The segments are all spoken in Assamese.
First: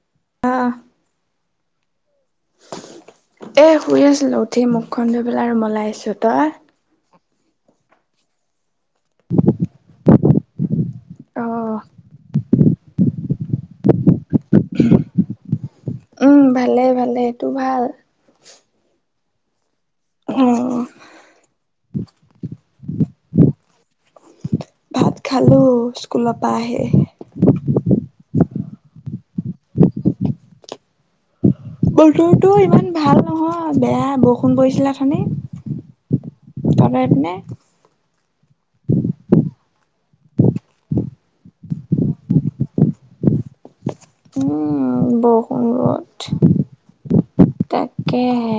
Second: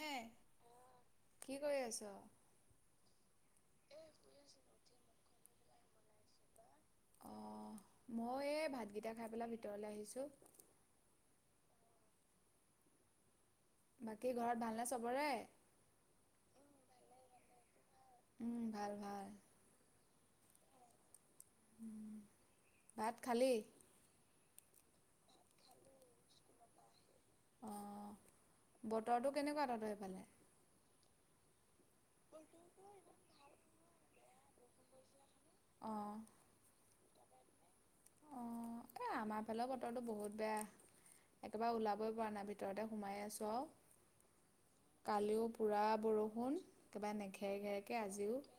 হে আঁহ্‌ কি কৰি আছ? এ শুই আছিলো উঠি মুখখন ধৈ পেলাই ৰুমলৈ আহিছোঁ। তই? অ মই এই ভাতকেইটা খাই পেলাই ভিতৰলে আহিছো অঁ বাকী ঘৰত ভালনে চবৰে। মানে এইটো ভাল। উম ভাল ভাল অ ভাত খালি ভাত খালো স্কুলৰ পৰা আহি। অঁ বতৰটো কেনেকুৱা তহতৰ সেইফালে? বতৰটো ইমান ভাল নহয় বেয়া বৰষুণ পৰিছিলে উঠনি। অ নে এ আমাৰ ফালৰ বতৰটো বহুত বেয়া। একেবাৰে ওলাবই পৰা নাই ভিতৰতে সোমাই আছো আৰু। উম কালিও বৰষুণ পুৰা ৰ'দ বৰষুণ একেবাৰে মেঘেৰ ঘেৰেকে আজিও তাকেহে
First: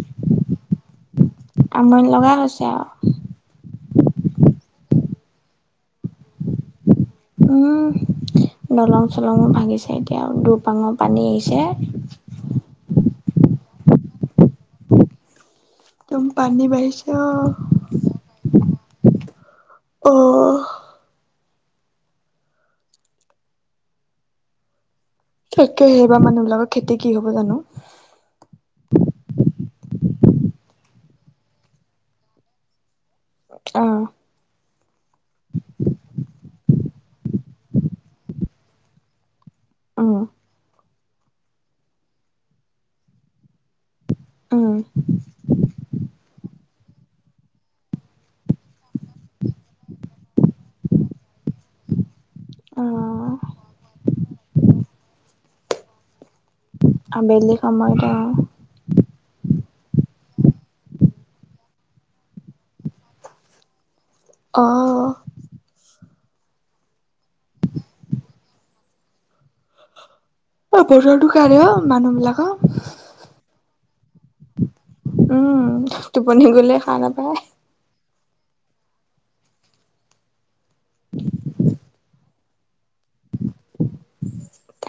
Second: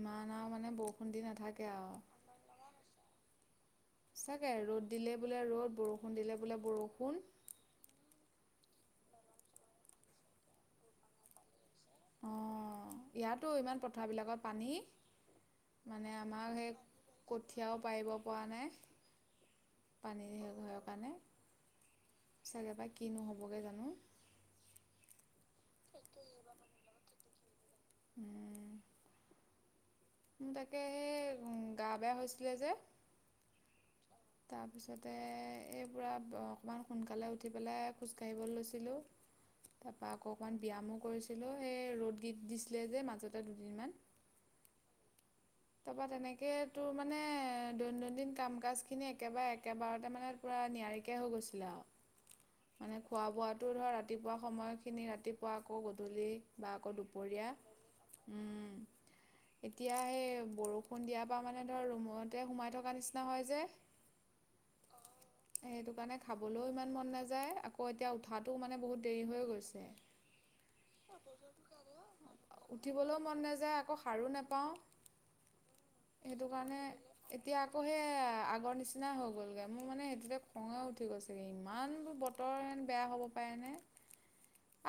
ইমান আৰু মানে বৰষুণ দি নাথাকে আমনি লগা হৈছে আৰু আৰু চাগে ৰ'দ দিলে বোলে ৰ'দ বৰষুণ দিলে বোলে বৰষুণ। উম দলং চলং ভাঙিছে এতিয়া দুপাঙৰ পানী আহিছে অ ইয়াতো ইমান পথাৰ বিলাকত পানী। মানে একদম আমাৰ পানী সেই বাঢ়িছে অ কঠীয়াও পাৰিব পৰা নাই। অ পানী দি ঘৰ কাৰণে। চাগে বা ক নোহ'বগৈ জানো। একে সেইব মানুহবিলাকৰ খেতি কি হব জানো। উ। তাকে সেই গা বেয়া হৈছিলে যে। আহ। তাৰপিছতে এই পূৰা অকণমান সোনকালে উঠি পেলাই খোজকাঢ়িবলৈ লৈছিলোঁ তাৰপৰা উম অকৌ অকণমান ব্যায়ামো। কৰিছিলো সেই ৰ'দ দি দিছিলে যে মাজতে দুদিনমান। আহ টো মানে। দৈনন্দিন কাম কাজ খিনি একেবাৰে একেবাৰতে মানে পুৰা নিয়াৰিকৈ হৈ গৈছিলে আৰু মানে খোৱা অহ বোৱাটো ধৰ ৰাতিপুৱা সময়খিনি ৰাতিপুৱা আকৌ গধূলি বা আকৌ দুপৰীয়া, আবেলি সময়ত উম্। এতিয়া সেই বৰষুণ দিয়াৰ পৰা মানে ধৰ ৰুমতে সোমাই থকা নিচিনা হয় যে। আহঁ। সেইটো কাৰণে খাবলৈও ইমান মন নাযায় আকৌ এতিয়া উঠাটো মানে বহুত দেৰি হৈ গৈছে। অ বতৰটো কাৰণে অ মানুহ বিলাকৰ [inaudible] উঠিবলৈও মন নাযায় আক। সাৰো নাপাওঁ। উম টোপনি সেইটো গলে কাৰণে হা নাপায়। এতিয়া আকৌ সেই আগৰ নিচিনা হৈ গ'লগে মোৰ মানে সেইটোতে খঙে উঠি গৈছেগে ইমান বোৰ বৰ বেয়া হ'ব পাৰে নে?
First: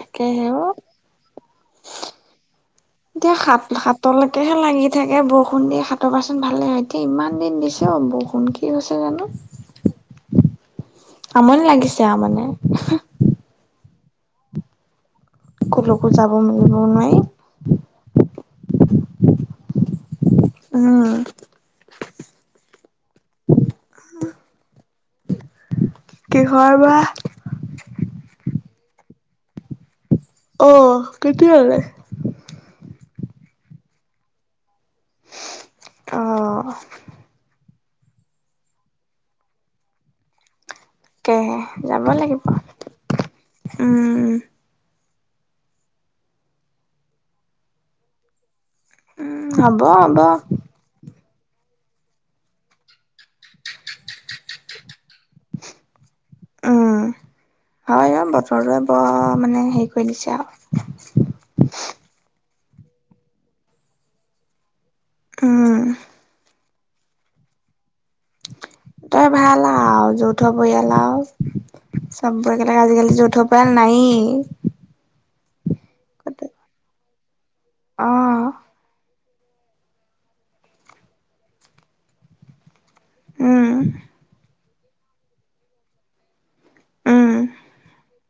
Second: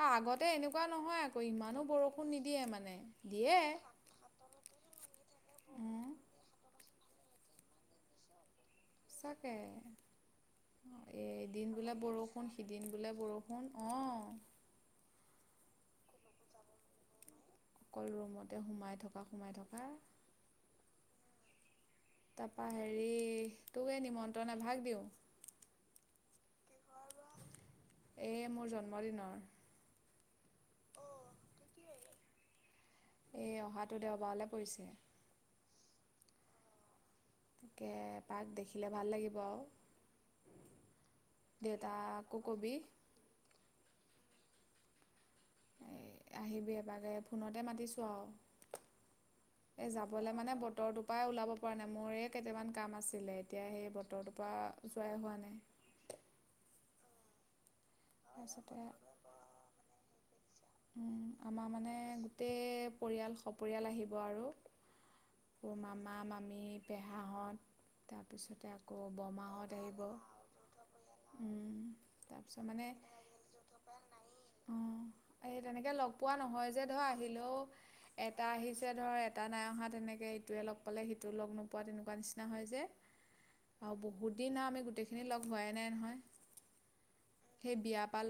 অ আগতে অ এনেকুৱা নহয় আকৌ ইমানো বৰষুণ নিদিয়ে মানে। দিয়ে সেইটো হে লাগি থাকে। ফোন দি উম সাতপাচনো ভালে, কিমান দিন দিছে অ বৰষূণ। চাকে, এ আমনি এদিন বোলে লাগিছে আৰু মানে বৰষুণ সিদিন বোলে বৰষুণ অ' কলৈকো যাব নিবও নোৱাৰি। [unintelligible] অকল ৰুমতে সোমাই থকা, সোমাই থকা, উম তাৰাপা হেৰি, তোকে নিমন্ত্ৰণে ভাগ দিওঁ। [unintelligible] কিহৰ বা? এয়ে মোৰ জন্মদিনৰ। অ কেতিয়ালে? এ অহাটো দেওবাৰলৈ পৰিছে। আহ গতিকে তাক দেখিলে ভাল লাগিব আও। তাকেহে যাব লাগিব, উম এ আহিবি এবাৰ ফোনতে মাতিছো আও। উম হ'ব এ হ'ব যাবলে মানে বতৰটোৰ পৰাই ওলাব পৰা নাই মোৰে কেইটামান কাম আছিলে, এতিয়া সেই বতৰ টো পা যোৱাই হোৱা নাই। উম হয় অ বতৰটোৱে তাৰপিছতে বৰ মানে হেৰি কৰি দিছে আও। উম আমাৰ মানে গোটেই পৰিয়াল সপৰিয়াল আহিব আৰু উম মামা, মামী, পেহা হঁত। তাৰপিছতে আকৌ তই ভাল বৰমাহত আহিব, আৰু যৌথ পৰিয়াল উম তাৰপিছত মানে মাইন যুথপৰা নাই [unintelligible] অঁ এই তেনেকে লগ পোৱা নহয় যে ধৰ আহিলেও অ এটা আহিছে ধৰ নাই অহা তেনেকৈ ইটোৱে লগ পালে সিটো লগ নোপোৱা তেনেকুৱা নিচিনা হয় যে। উম আৰু বহুত দিন আহ আমি গোটেইখিনি লগ হোৱাই নাই নহয়। উম সেই বিয়া পা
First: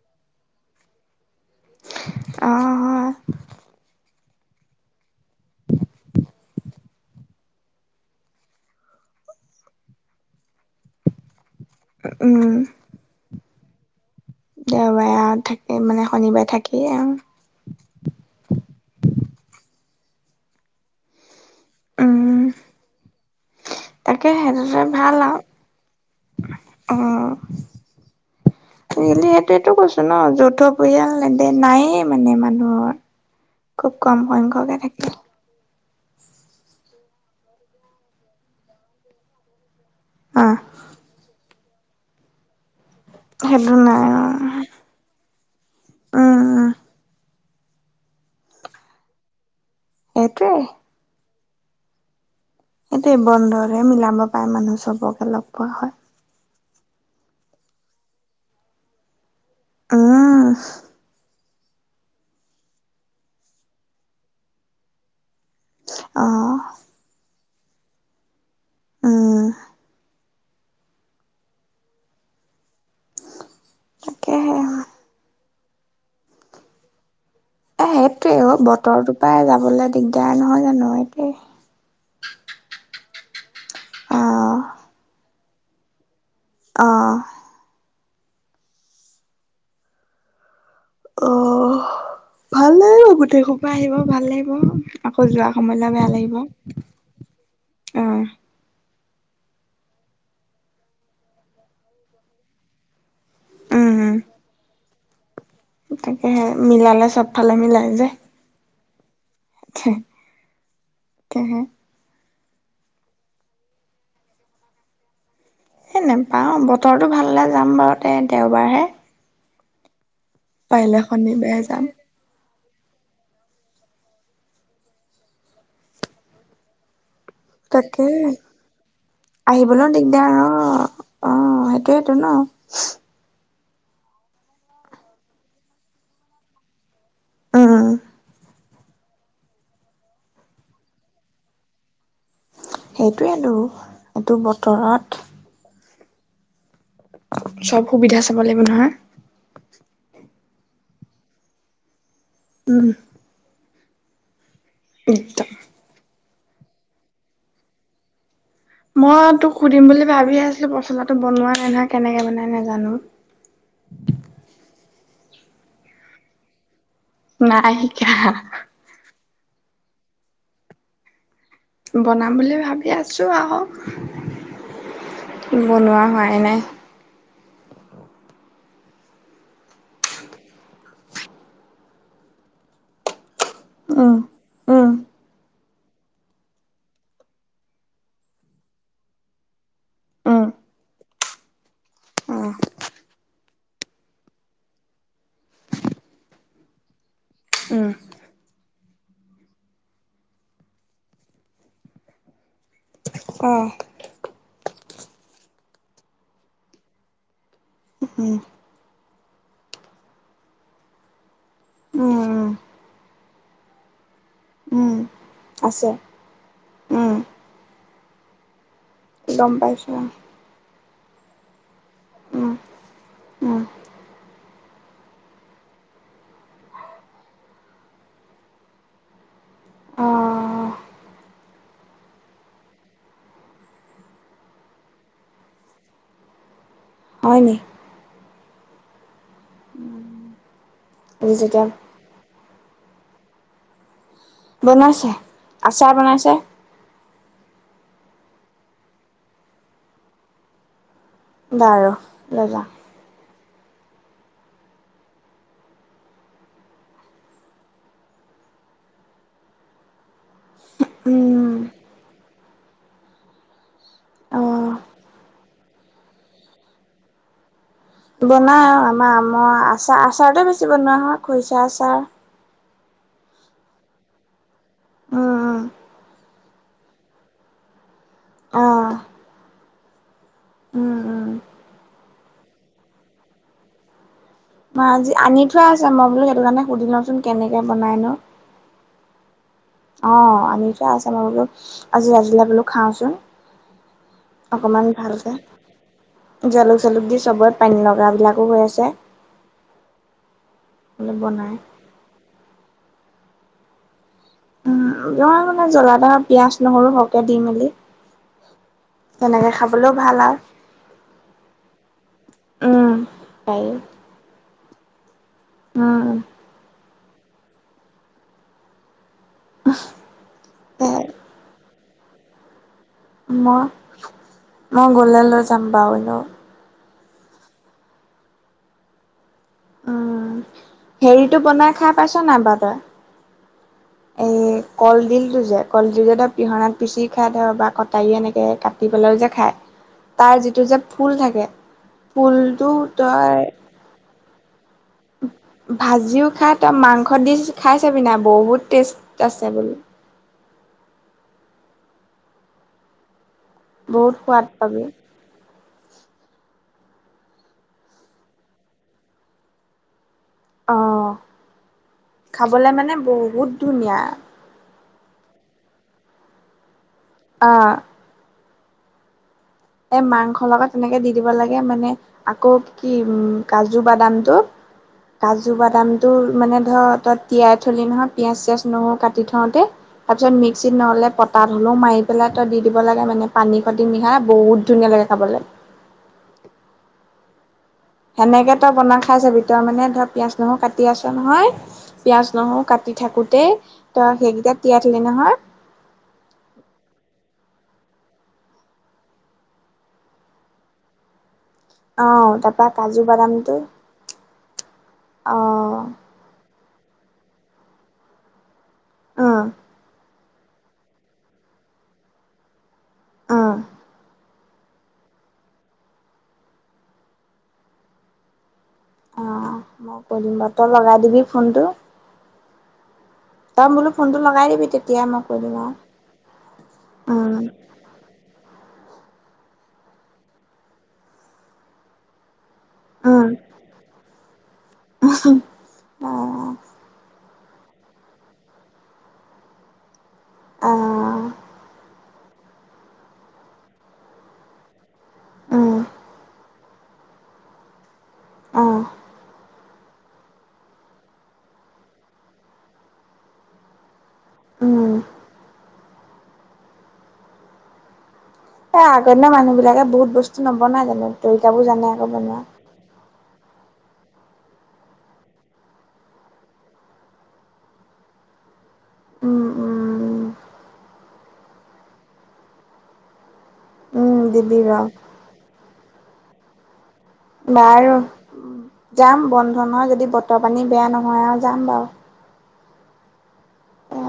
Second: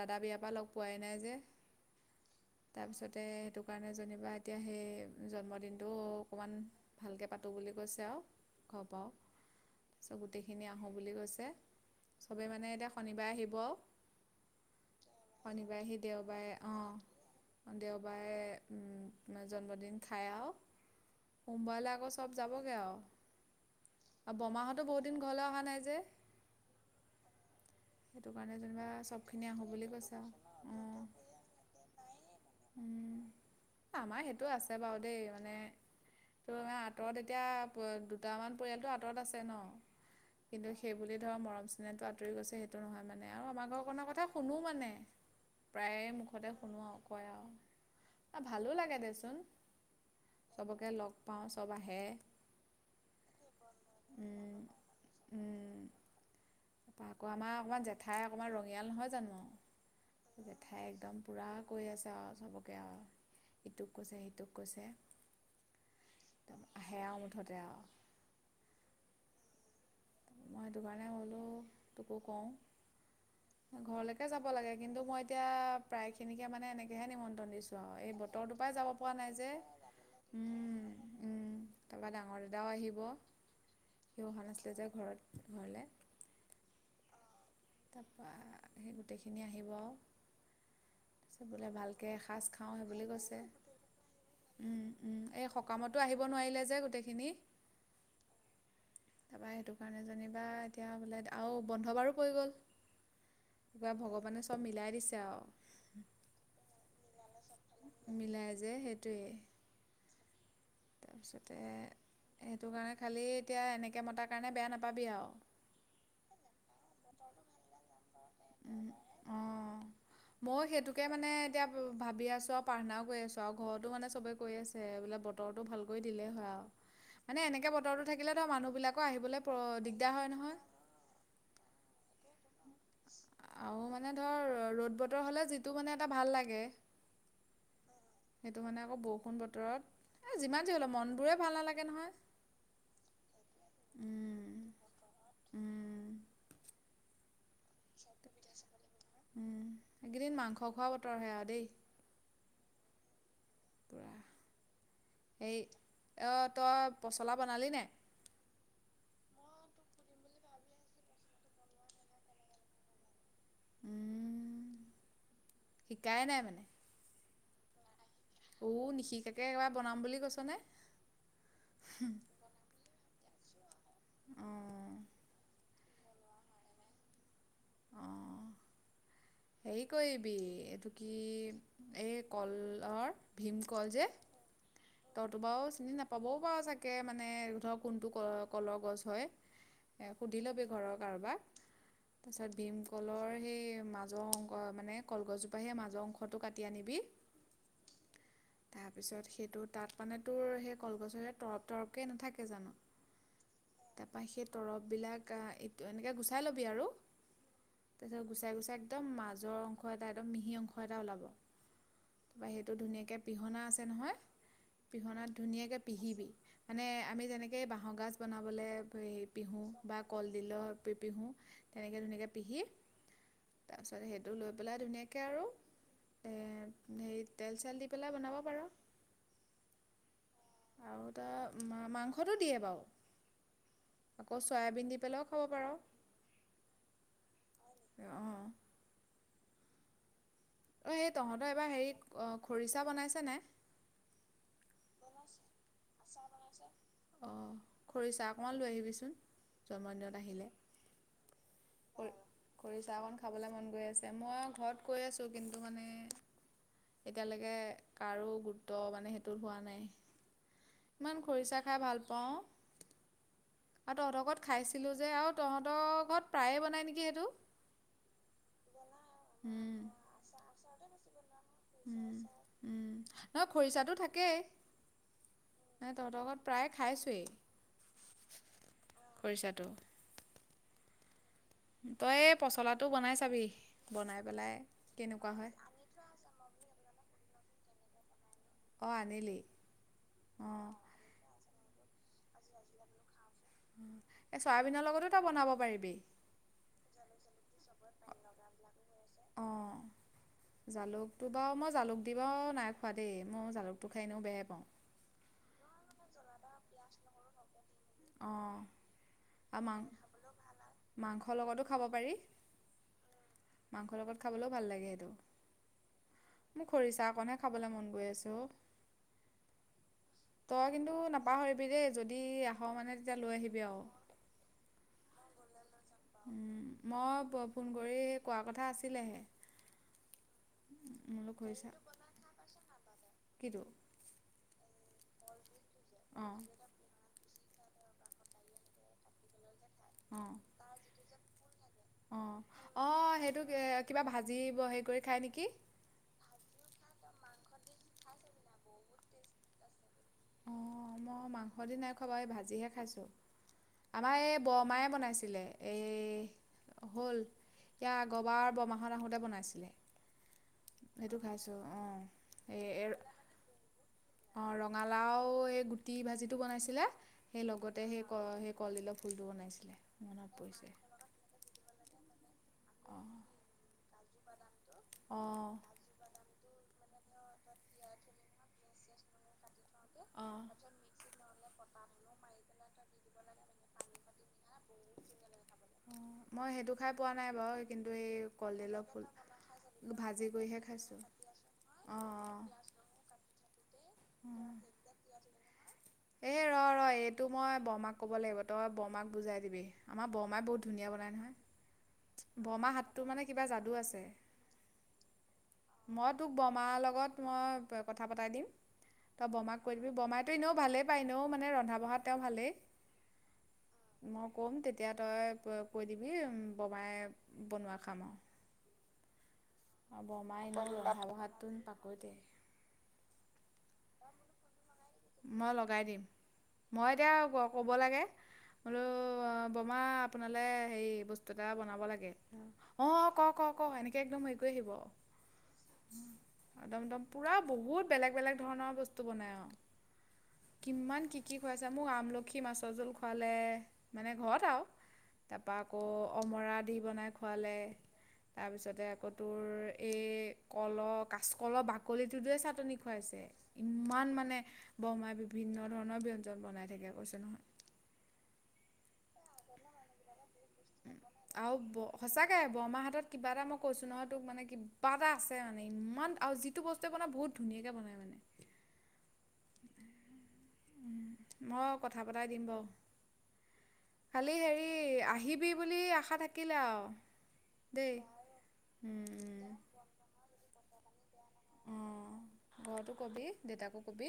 দাদা বিয়া পা লগ পোৱাই নাই যে। অ হয় তাৰপিছতে সেইটো কাৰণে যেনিবা এতিয়া সেই জন্মদিনটো অকণমান ভালকৈ পাতোঁ বুলি কৈছে আও। অ ঘ গোটেইখিনি আহোঁ বুলি কৈছে। উম চবে মানে এতিয়া শনিবাৰে আহিব। দেওবাৰে থাকে শনিবাৰে আহি মানে দেওবাৰে শনিবাৰে থাকে। অঁ দেওবাৰে জন্মদিন খায় আও সোমবাৰলৈ আকৌ চব উম যাবগে আও। তাকে সেইটোতে ভাল আও, নাই যে অ সেইটো কাৰণে যেনিবা চিৰিএলি চবখিনি আহোঁ সেটটো বুলি কৈছো কৈছে ন, যৌথ আৰু পৰিয়াল নেদে নায়ে মানে ইমান। [unintelligible] অ খুব কম সংখ্যকে থাকে। তাৰ আঁতৰত এতিয়া দুটামান পৰিয়ালটো আঁতৰত আছে ন। অ কিন্তু সেইব ধৰ মৰম চেনেহতটো আতৰি গৈছে সেই [unintelligible] অ হয় মানে আও, সেইটো মানু্হ নাই জনৰ অ উম কথা শুনো মানে, প্ৰায়ে মুখতে উম শুনো আও। ভালো লাগে দেচোন, সেইটোৱে চবকে লগ পাওঁ চব আহে। এইটোৱে বৰ্ধনেৰে মিলাব পায় মানুহ চবকে লগ পোৱা হয়। বৰ্মা আগত জেঠাই অকণমান ৰঙিয়াল নহয় জানো, উম, জেঠাই একদম পুৰা কৈ আছে আৰু চবকে আৰু ইটোক কৈছে সিটোক কৈছে অ', আহেয়া মুঠতে আৰু আহ মই দ কাৰণে হ'লোঁ তোকো কওঁ ঘৰলৈকে যাব তাকেহে। লাগে কিন্তু মই এতিয়া প্ৰায় খিনিকে মানে এনেকেহে নিমন্ত্ৰণ দিছো এ সেইটোৱে বতৰটোৰ পৰাই যাবলৈ দিগদাৰ নহয় উম জানো এইটোৱেই উম তাৰপৰা ডাঙৰ দাদাও আহিব সি অহা অ', নাছিলে যে ঘৰত ঘৰলৈ আহ তাৰপৰা সেই গোটেইখিনি আহিব আৰু হয় অ তাৰপিছত বোলে ভালকৈ এসাঁজ ভাল খাওঁ সেই বুলি লাগিব কৈছে গোটেইখ পৰা আহিব ভাল লাগিব আকৌ যোৱা সময়লৈ বেয়া লাগে বনাব নোৱাৰিলে গুতেই খিনি অ তাৰপা সেইটো কাৰণে যেনিবা এতিয়া বোলে আৰু বন্ধ বাৰো পৰি গ'ল। কিবা উম, ভগৱানে চব মিলাই দিছে আৰু ফালে মিলাই যে। তাকেই তাৰপিছতে তাকেহে, সেইটো কাৰণে খালী এতিয়া এনেকৈ মতাৰ কাৰণে বেয়া নাপাবি আৰু এই নোপাওঁ বতৰটো ভালে যাম বাৰু তে দেওবাৰহে মই পাৰিলে সেইটোকে মানে শনিবাৰে এতিয়া যাম, ভাবি আছোঁ অপ পাৰনাও কৰি আছো আৰু ঘৰতো মানে চবে কৈ আছে বোলে বতৰতটো ভাল কৰি দিলে হয় আৰু এনেকে বতৰো তাকে। থাকিলেই মানুহবিলাক আহিবলৈও দিগদাৰ অ অ সেইটোয়েইেতটো ন আৰু মানে ধৰ ৰ'দ বতৰ হলে যিটো মানে এটা ভাল লাগে উম সেইটো মানে আকৌ বৰষুণ বতৰত এই যিমান যিৰি হ'লেও মনবোৰে ভাল নালাগে নহয় সেইটোৱেইেতো এইটো উম বতৰত- উম চব সুবিধা চাব লাগিব নহয়। উম এইকেইদিন মাংস খোৱা বতৰ হে আৰু দেই উম পোৰা উত এ তই পচলা বনালি নাই মই তোক সুধিম বুলি ভাবি আছিলো পচলাটো বনোৱা নাই নহয় কেনেকে বনাই নাজানো উম শিকাই নাই মানে নাই শিকা উ নিশিকাকে একে বনাম বুলি কৈছ নে। বনাম বুলি ভাবি আছো আহক অ' বনোৱা হোৱাই নাই অ' হেৰি কৰিবি এইটো কি এই কলৰ ভীমকল যে উম উম তইতো বাও চিনি নাপাবও পাৰো চাগে মানে ধৰক কোনটো ক কলৰ গছ হয়। এ উম সুধি লবি ঘৰৰ কাৰোবাক- অ', তাৰপিছত ভীমকলৰ, সেই মাজৰ অংক মানে কলগছজোপা সেই মাজৰ অংশটো কাটি আনিবি উম তাৰপিছত সেইটোত তাত মানে তোৰ সেই কলগছৰে তৰপ তৰপকে নাথাকে জানো অ তাপা সেই তৰপ বিলাক এই এনেকে গুচাই ল'বি আৰু তাৰপিছত উম গুচাই গুচাই একদম মাজৰ অংশ এটা একদম মিহি অংশ এটা ওলাব উম তাৰপৰা সেইটো ধুনীয়াকে পিহনা আছে নহয় উম পিহনাত ধুনীয়াকৈ আছে পিহিবি মানে উম আমি যেনেকে বাঁহৰগাজ বনাবলৈ- গম পিহোঁ পাইছো বা কলডিলৰ, পিহো তেনেকে ধুনীয়াকৈ উম পিহি উম তাৰ পিছত সেইটো লৈ পেলাই ধুনীয়াকে আৰু এ হেৰি তেল ছেল দি পেলাই বনাব পাৰ অ আৰু ত মাংসটো দিয়ে বাৰু আকৌ চয়াবিন দি পেলাইও খাব পাৰ হয় নি অ অ সেই তহঁতৰ যেতিয়া এবাৰ হেৰি খৰিচা বনাইছে নে বনাইছে আচাৰ বনাইছে অ খৰিচা অকণমান লৈ আহিবিচোন জন্মদিনত আহিলে বাৰু লৈ যাম খৰিচা অকন খাবলে মন গৈ আছে মই ঘৰত কৈ আছোঁ কিন্তু মানে এতিয়ালৈকে কাৰো গুৰুত্ব মানে সেইটোত হোৱা ইমান উম খৰিচা খাই ভাল পাওঁ আৰু তহঁত‌ অ ঘৰত খাইছিলো যে আৰু তহঁত ঘৰত প্ৰায়ে বনাই নেকি এইটো বনাই আৰু আমাৰ আম আচাৰ আচাৰটোৱে বেছি বনোৱা হয় খৰিচা আচাৰ উম নহয় খৰিচাটো থাকেই উম উম তহঁতৰ ঘৰত প্ৰায় খাইচোৱেই অ খৰিচাটো উম উম তই এ পচলাটো বনাই চাবি বনাই পেলাই মই আজি কেনেকুৱা আনি হয় থোৱা আছে মই বোলো সেইটো কাৰণে সুধি লওঁচোন কেনেকে বনাই নো অ আনিলি অহ আনি অঁ থোৱা আছে মই বোলো আজি আজিলৈ বোলো খাওঁচোন এ চয়াবিনৰ অকমান লগতো তই ভালকে বনাব পাৰিবি জালুক চালুক দি চবৰে পানী লগা বিলাকো হৈ আছে অঁ বোলো জালুকটো বাৱ বনাই মই জালুক দি বাৱ নাই খোৱা দেই মই জালুকটো খাই এনেও বেয়াই পাওঁ উম নহয় মানে জলা এটা পিয়াজ নহৰু সৰহকে দি মেলি অঁ তেনেকে আৰু মাং খাবলৈও ভাল আৱ মাংসৰ লগতো খাব পাৰি উম মাংসৰ লগত খাবলৈও ভাল লাগে সেইটো অ কন হে খাবলে মন গৈ আছে অ অহ তই কিন্তু নাপাহৰিবি দেই যদি মানে তেতিয়া লৈ আহিবি মই আৰু মই গ'লে লৈ যাম বাৰু এনেও মই ফ ফোন কৰি সেই কোৱা কথা আছিলেহে উম মোলৈ হেৰিটো খৰিচা বনাই খাই পাইছ নাই বাৱ তই কিটো এই কলডিলটো যে কলডিল এটা অঁ পিহনাত পিচি খাই ধৰক বা কটাৰী এনেকে কাটি পেলাইও যে খায় অঁ তাৰ যিটো যে ফুল থাকে ফুলটো তই যি বহ ভাজিও খাই তই মাংসত দি খাই চাবি না বহুত টেষ্ট আছে বোলো ম মই মাংস দি নাই খোৱা বাৱ এই ভাজিহে খাইছো আমাৰ বহুত এই সোৱাদ পাবি বৰমায়ে বনাইছিলে এই হ'ল ইয়া আগৰবাৰ বৰমাহঁত আহোতে বনাইছিলে অ সেইটো খাইছো অ এ খাবলে মানে বহুত ধুনীয়া অ ৰঙালাও সেই গুটি ভাজিটো বনাইছিলে সেই অ লগতে সেই সেই কলডিলৰ ফুলটো বনাইছিলে এ মনত মাংস লগত পৰিছে তেনেকে দি দিব লাগে মানে আকৌ কি অ', উম কাজু বাদামটো কাজু অ', বাদামটো মানে তই তিয়াই থলি নহয় পিয়াঁজ চিয়াঁজ নহৰু কাটি থওঁতে তাপিছত মিক্সিত নহ'লে পতা মাৰি পেলাই তাত দি দিব লাগে মানে পানী খতি মিহলাই বহুত ধুনীয়া লাগে খাবলে মই সেইটো খাই পোৱা নাই বাৰু কিন্তু এই সেনেকে তই কলডিলৰ বনাই ফুল খাই চা ভি তই মানে ধৰ ভাজি পিয়াঁজ নহৰু কৰিহে কাটি খাইছোঁ। আছ নহয় পিয়াঁজ অ', নহৰু কাটি থাকোতেই ত সেইকেইটা তিয়াই থলি নহয় এ ৰ ৰ এইটো মই মই বৰমাক ক'ব লাগিব তই বৰমাক বুজাই দিবি আমাৰ বৰমাই বহুত ধুনীয়া বনাই নহয় অহ তাপা বৰমা কাজু হাতটো মানে কিবা বাদামটো যাদু আছে। অহ মই তোক বমা লগত লগত মই কথা পতাই দিম তই উম বমাক কৈ দিবি বমাই টো এনেও ভালেই পায় এনেও মানে ৰন্ধা বঢ়াত তেওঁ ভালেই। উম ম কম তেতিয়া তই ক কৈ দিবি বমাই বনোৱা খাম আৱ অহ মই অ কৈ দিম বাৰু বৰমাই তই বনোৱা লগাই ৰন্ধাটো হাতন পাকৈতে যাম বোলো ফোনটো লগাই দিবি তেতি মই লগাই দিম মই এতিয়া উম ক ক'ব লাগে। বোলো বৰমা আপোনালৈ হেৰি বস্তু এটা বনাব লাগে। অ ক উম ক ক এনেকে একদম হেৰি কৰি আহিব অ একদম দম পুৰা বহুত বেলেগ বেলেগ ধৰণৰ বস্তু বনাই আৰু অ', কিমান কি কি খুৱাইছা মোক আমলক [unintelligible] খীৰ মাছৰ জোল খুৱালে, এনে ঘৰতে আৰু তাৰপৰা উম আকৌ অমৰা [unintelligible] দি বনাই খোৱালে। অ তাৰপিছতে আকৌ তোৰ এই কলৰ কাঁচকলৰ বাকলিটো দিয়ে চাটনি খুৱাইছে ইমান মানে উম বৰমাই বিভিন্ন ধৰণৰ ব্যয়ঞ্জন বনাই থাকে কৈছে নহয় এ আগৰদিনা মানুহ বিলাকে বহুত বস্তু নবনায় জানো তুমিতো আৰু এইবোৰ ব জানা আকৌ বনোৱা সঁচাকৈ বৰমাৰ হাতত কিবা এটা মই কৈছো নহয় তোক মানে কিবা এটা আছে মানে ইমান আৰু যিটো বস্তুৱে বনাই বহুত ধুনীয়াকে বনাই মানে উম্ [unintelligible] উ উ মইয়ো কথা পতাই দিম বাৰু উম খালি দিবি হেৰি বাৰু আহিবি বুলি আশা থাকিলে আৰু বাৰু, দেই যাম উম, বন্ধ নহয় যদি বতৰ পানী বেয়া নহয় আৰু যাম বাৰু অঁ, ঘৰতো কবি দেউতাকো এ কবি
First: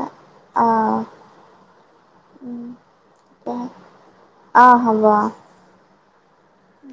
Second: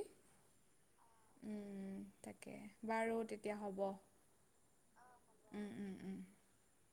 অ উ উ উ তাকে উম, বাৰু তেতিয়া হ'ব। হাল্লা উম, উম, উম। [unintelligible]